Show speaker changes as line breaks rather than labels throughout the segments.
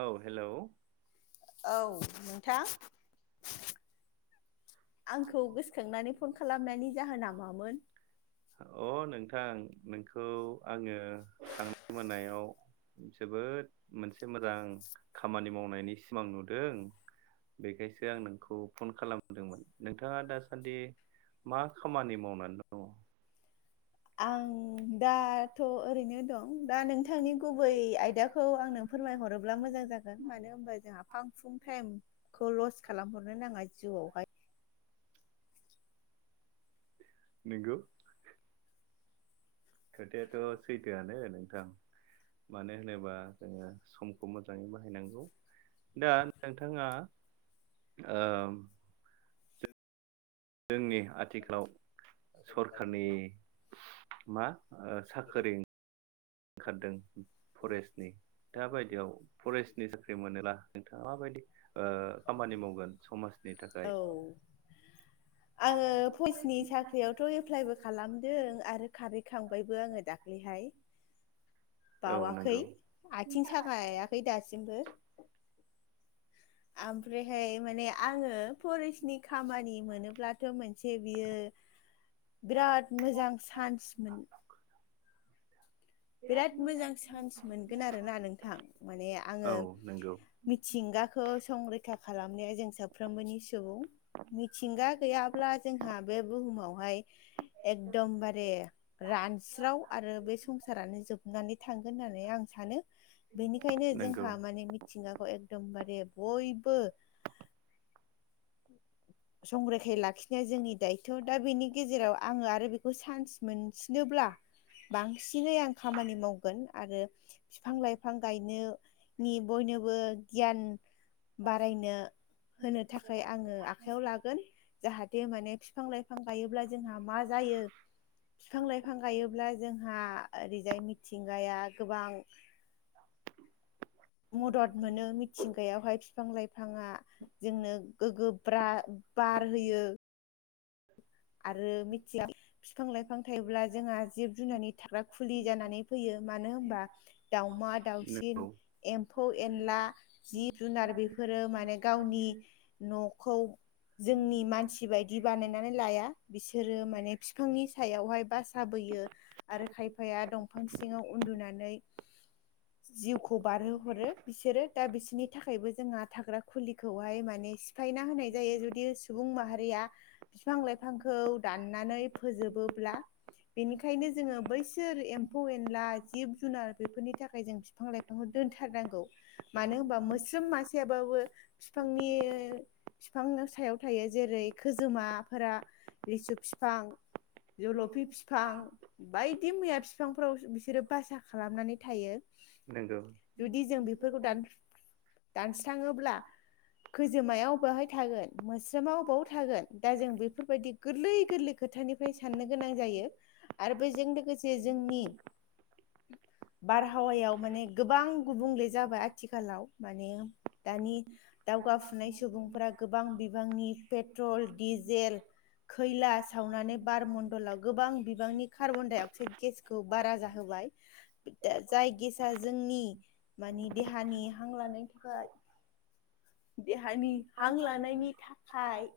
औ हेलौ
औ नोंथां। आंखौ गोसोखांनानै फन खालामनायनि जाहोना मामोन?
अ नोंथां नोंखौ आङो थांनाय मोनायाव जोबोद मोनसे मोजां खामानि मावनायनि सिमां नुदों। बेखायसो आं नोंखौ फन खालामदोंमोन। नोंथाङा दासान्दि मा खामानि मावनानै दङ?
आं दाथ' ओरैनो दं दा नोंथांनि गुबै आयदाखौ आंनो फोरमायहरोब्ला मोजां जागोन मानो होनबा जोंहा फां फुं टाइम खौ लस खालामहरनो नाङा जिउआवहाय।
नोंगौ। खोथायाथ' सैथोआनो नोंथां। मानो होनोब्ला जोङो समखौ मोजाङै बाहायनांगौ। दा नोंथाङा ओ
जों
जोंनि आथिखालाव सरखारनि मा साख्रि ओंखारदों फरेस्टनि दाबायदियाव फरेस्टनि साख्रि मोनोब्ला नोंथाङा माबायदि ओ खामानि मावगोन समाजनि
औ
थाखाय
आङो पइसनि साख्रियावथ' एप्लाइबो खालामदों आरो खारहैखांबायबो आङो दाख्लैहाय।
औ
बावाखै
नंगौ
आथिं साखायाखै दासिमबो। ओमफ्रायहाय माने आङो फरेस्टनि खामानि मोनोब्लाथ' मोनसे बियो बिराद मोजां चान्स मोन। बिराद मोजां चान्स मोनगोन आरोना नोंथां माने आङो
औ नंगौ
मिथिंगाखौ संरैखा खालामनाया जों साफ्रोमबोनि सुबुं मिथिंगा गैयाब्ला जोंहा बे बुहुमावहाय एकदमबारे रानस्राव आरो बे संसा रानो जोबनानै थांगोन होननानै आं सानो बेनिखायनो
नंगौ
जोंहा माने मि थिंगाखौ एकदमबारे बयबो संरैखायै लाखिनाया जोंनि दायथ' दा बेनि गेजेराव आङो आरो बेखौ चान्स मोनसिनोब्ला बांसिनै आं खामानि मावगोन। आरो बिफां लाइफां गायनोनि बयनोबो गियान बारायनो होनो थाखाय आङो आखयाव लागोन। जाहाथे माने बिफां लाइफां गायोब्ला जोंहा मा जायो बिफां लाइफां गायोब्ला जोंहा ओरैजाय मिथिंगाया गोबां
[inaudible]
मदद मोनो मिथिंगायावहाय बिफां लाइफाङा जोंनो गोगोब्रा बार होयो। आरो मिथिया बिफां लाइफां थायोब्ला जोंहा जिब जुनारनि थाग्रा खुलि जानानै फैयो मानो होमबा दाउमा दाउसिन
नंगौ
एम्फौ एनला जिब जुनार बेफोरो माने गावनि न'खौ जोंनि मानसि बायदि बानायनानै लाया बिसोरो माने फिफांनि सायावहाय बासाबोयो आरो खायफाया दंफां सिङाव उन्दुनानै जिउखौ बारहो हरो बिसोरो दा बिसोरनि थाखायबो जोंहा थाग्रा खुलिखौहाय माने सिफायना होनाय जायो जुदि सुबुं माहारिया फिफां लाइफां खौ दाननानै फोजोबोब्ला बेनिखायनो जोङो बैसोर एम्फौ एनला जिब जुनार बेफोरनि थाखाय जों फि बिफां लाइफांखौ दोनथारनांगौ। मानो होनबा मोस्रोम मासेयाबाबो बिफांनि बिफां सायाव थायो जेरै खोजोमाफोरा लिसु फिफां जलफि फिफां बायदि मैया फिफांफोराव बिसोरो बासा खालामनानै थायो
नंगौ
जुदि जों बेफोरखौ दान दानस्राङोब्ला खोजोमाया अबाहाय थागोन मोस्रोमा अबाव थागोन दा जों बे बेफोरबायदि गोरलै गोरलै खोथानिफ्राय साननो गोनां जायो आरो बेजों लोगोसे जोंनि बारहावायाव माने गोबां गुबुंले जाबाय आथिखालाव माने दानि दावगाफुनाय सुबुंफोरा गोबां बिबांनि पेट्रल डिजेल खैला सावनानै बारमणडलाव गोबां बिबांनि कार्बन डाइ अक्साइद गेसखौ बारा जाहोबाय दा जाय गेसआ जोंनि मानि देहानि हां लानायनि थाखाय देहानि हां लानायनि थाखाय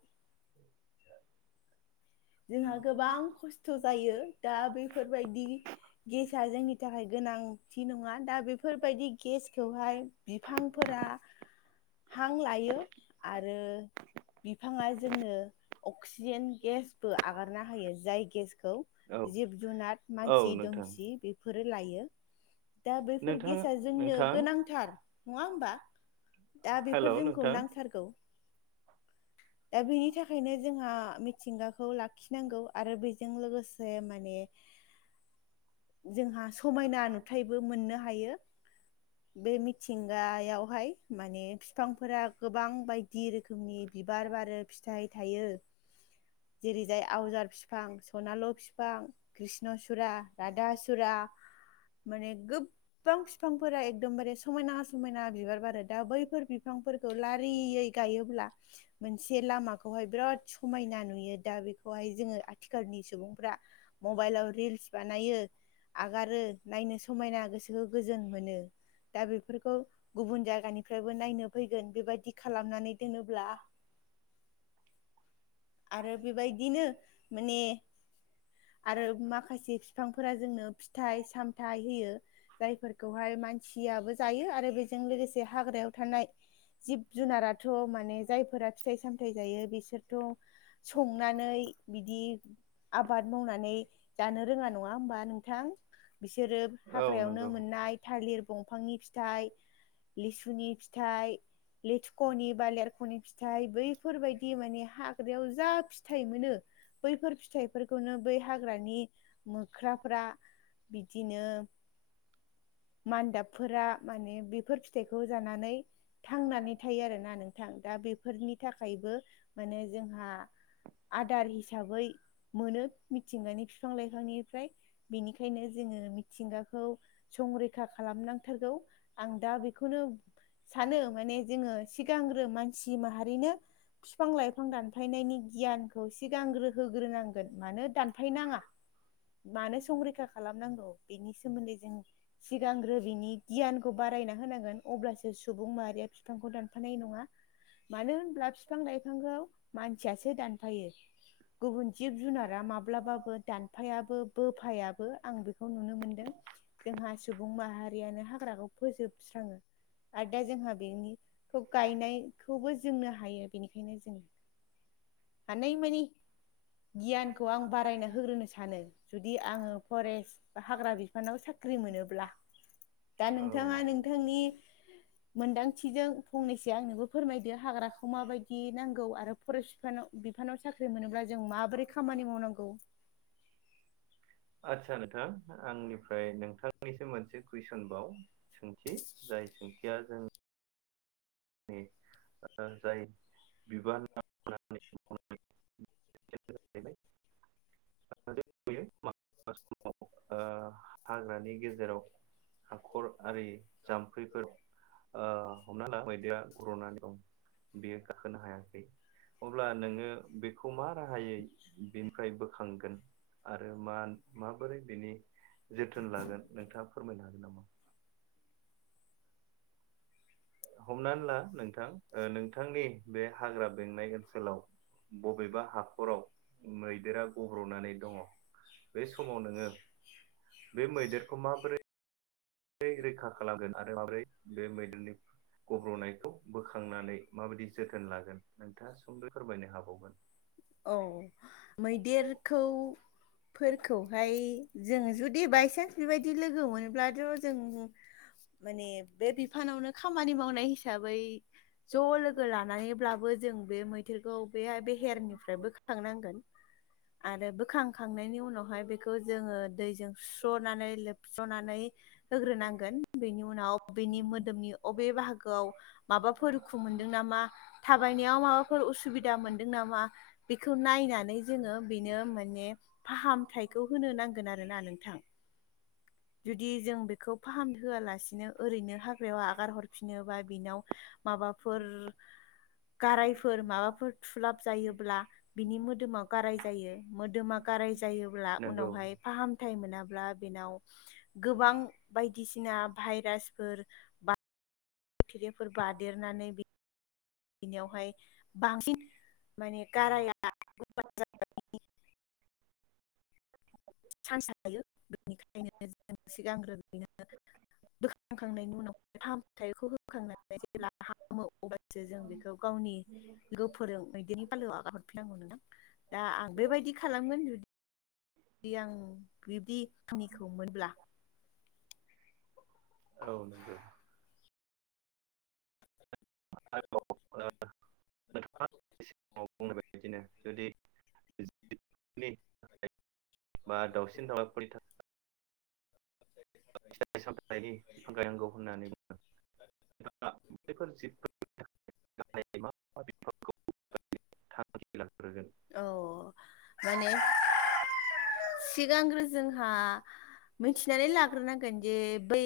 जोंहा गोबां खस्थ जायो दा बेफोरबायदि गेसाआ जोंनि थाखाय गोनांथि नङा दा बेफोरबायदि गेसखौहाय बिफांफोरा हां लायो आरो बिफाङा जोंनो अक्सिजेन गेस बो आगारना होायो जाय गेसखौ
औ
जिब जुनार
औ
मानसि
नोंथां
दुमसि फोरो लायो दा बैफोर
नोंथां
गेस जोंनो
नोंथां
गोनांथार नङा होमबा दा
हेलौ
बेफोर जोंखौ
नोंथां
नांथारगौ दा बेनि थाखायनो जोंहा मिथिंगाखौ लाखिनांगौ आरो बे जों लोगोसे मान जोंहा समायना नुथाय बो मोननो हायो बे मिथिंगायावहाय माने फिफांफोरा गोबां बायदि रोखोमनि बिबार बारो फिथाइ थायो जेरैजाय आवजार फिफां सनाल फिफां कृष्ण सुरा रधा सुरा माने गोब बां फिफांफोरा एकदमबारे समायना समायना बिबार बारो दा बैफोर बिफांफोरखौ लारियै गायोब्ला मोनसे लामाखौहाय बिराद समायना नु दा बेखौहाय जोङो आथिखालनि सुबुंफ्रा मबाइलाव रिल्स बानायो आगारो नायनो समायना गोसोखौ गोजोन मोनो दा बेफोरखौ गुबुन जायगानिफ्रायबो नायनो फैगोन बेबायदि खालामनानै दोनोब्ला आरो बेबायदिनो माने आरो माखासे बिफांफोरा जोंनो फिथाइ सामथाइ होयो जायफोरखौहाय मानसियाबो जायो आरो बेजों लोगोसे हाग्रायाव थानाय जिब जुनाराथ माने जायफोरा फिथाइ सामथाइ जायो बिसोरथ संनानै बिदि आबाद मावनानै जानो रोङा नङा होमबा नोंथां? बिसोरो
औ
हाग्रायावनो
नंगौ
मोननाय थालिर बंफांनि फिथाइ लिसुनि फिथाइ लेथुख नि बा लेरख नि फिथाइ बैफोरबायदि माने हा ग्रायाव जा फिथाइ मोनो बैफोर फिथाइफोरखौनो बै हाग्रानि मोख्राफ्रा बिदिनो मान्दाबफोरा माने बेफोर फिथाइखौ जानानै थांनानै थायो आरोना नोंथां दा बेफोरनि थाखायबो माने जोंहा आदार हिसाबै मोनो मिथिंगानि बिफां लाइफांनिफ्राय बेनिखायनो जोङो मिथिंगाखौ संरैखा खालामनां थारगौ आं दा बेखौनो सानो माने जोङो सिगांग्रो मानसि माहारिनो बिफां लाइ फां दानफायनायनि गियानखौ सिगांग्रो होग्रोनांगोन मानो दानफायनाङा मानोे संरैखा खालामनांगौ बेनि सोमोन्दै जों सिगांग्रो बिनि गियानखौ बारायना होनांगोन अब्लासो सुबुं माहारिया बिफांखौ दानफानाय नङा मानो होनब्ला बिफां लाइफांखौ मानसियासो दानफायो। गुबुन जिब जुनारा माब्लाबाबो दानफायाबो बोफायाबो आं बेखौ नुनो मोनदों। जोंहा सुबुं माहारियानो हाग्रा फोजोबस्राङो आरो दा जोंहा बेनिखौ गायनायखौबो जोंनो हायो। बेनिखायनो जोङो हानाय मानि गियानखौ आं बारायना होग्रोनो सानो जुदि आङो फरेस्ट बा हाग्रा बिफानाव साख्रि ख्रि मोनोब्ला दा
औ
नोंथाङा नोंथांनि मोनदांथिजों फंनैसो आंनोबो फोरमायदो हाग्राखौ माबायदि नांगौ आरो फरेस्ट बिफानाव बिफानाव साख्रि मोनोब्ला जों माबोरै खामानि मावनांगौ।
आदसा नोंथां आंनिफ्राय नोंथांनिसिम मोनसे कुइसन बाव सोंथि जाय सोंथिया जों जाय बिबान थानानै [unintelligible] समाव हाग्रानि गेजेराव हाखर आरि जाम्फैफोर ओ हमना ला मैदेरा गब्रना दं बेयो गाखोनो हायाखै अब्ला नोङो बेखौ मा राहायै बेनिफ्राय बो खांगोन आरो मा माबोरै बेनि जोथोन लागोन नोंथाङा फोरमायनो हागोन नामा? हमनानै ला नोंथां नोंथांनि बे हाग्रा बेंनाय ओनसोलाव बबेबा हाखराव मैदेरा गब्र'नानै दङ बे समाव नोङो बे मैदेरखौ माबोरै रैखा खालामगोन आरो माब्रै बे मैदेरनि गब्र'नायखौ बोखांनानै माबायदि जोथोन लागोन नोंथाङा सुंद'यै फोरमायनो हाबावगोन।
औ मैदेरखौ फोरखौहाय जोङो जुदि बायसान्स बेबायदि लोगो मोन्लाथ' जों माने बे बिफानावनो खामानि मावनाय हिसाबै हिाबै ज' लोगो लानानैब्लाबो जों बे मै देररखौ बे बेहेरनिफ्राय बोखांनांगोन। आरो बोखांखांनायनि उनावहाय बेखौ जोङो दैजों सुस्र'नानै लोबस्रनानै होग्रोनांगोन बेनि उनाव बेनि मोदोमनि अबे बाहागोआव माबाफोर दुखु मोनदों नामा थाबायनायाव माबाफोर उसुबिदा मोनदों नामा बेखौ नायनानै जोङो बेनो माने फाहामथायाइखौ होनो नांगोन आरोना नोंथां। जुदि जों बेखौ फाहाम होोआलासिनो ओरैनो हाग्रायाव आ हगारहरफिनोबा बिनाव माबाफोर गारायफोर माबाफोर थुलाब जायोब्ला बिनि मोदोमाव गाराय जायो मोदोमा गाराय जायोब्ला
नंगौ
उनावहाय फाहामथायाइ मोनाब्ला बेनाव गोबां बायदिसिना भाइरासफोर थिफोर बादेरनानै बिनियावहाय बांसिन माने गाराया चान्स हायो बेनिखायनो ज सिगांग्रो बोखांखांनायनि उनाव फाहामथायाइखौ होखांनानै जेब्ला हामो अब्लासो जों बेखौ गावनि लोगो फोरों मदेरनि फालोआव आगा हरफिनांगौ नोंदां दा आं बेबायदि खालामगोन। जुदि आं बिब्दि [unintelligible]
औ नंगौ। [unintelligible] [unintelligible] बा दाावसिन दावलाफोरनि था थ फिथाइ सामनि बिफां गायनांगौ होननानै बुङो। [unintelligible]
औ माने
[unintelligible]
सिगांग्रो जोंहा थिनानै ला लाग्रो नांगोन जे बै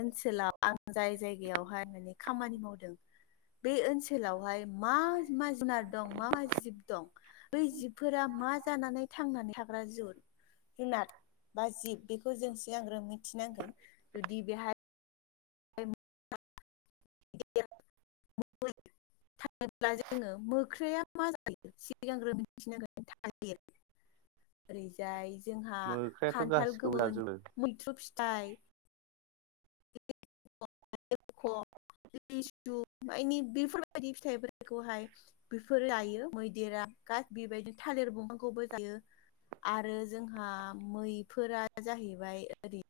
ओनसोलाव आं जाय जायगायावहाय माने खामानि मावदों
[inaudible]
बे ओनसोलावहाय मा मा जुनार दं मा मा जिब दं, बै जिबफोरा मा जानानै थांनानै [unintelligible] जुनार बा जिब बेखौ जों सिगांग्रो मिथिनांगोन जुदि बेहाय [inaudible] [unintelligible]
[inaudible]
थायोब्ला जोङो मोख्रया मा जायो सिगांग्रोम मि मिथिनांगोन थालिर,
[inaudible]
ओरैजाय जोंहा
मोख्रायाथ'
खान्थाल
गासिखौबो
गोमोन
जाजोबो
मैथ्रु फिथाइ, [unintelligible] बेफोरबायदि फिथाइफोरथाइखौहाय बेफोर लायो मैदेरा गास बेबायदिनो थालिर दंफांखौबो जायो। आरो जोंहा मैफोरा जाहैबाय ओरै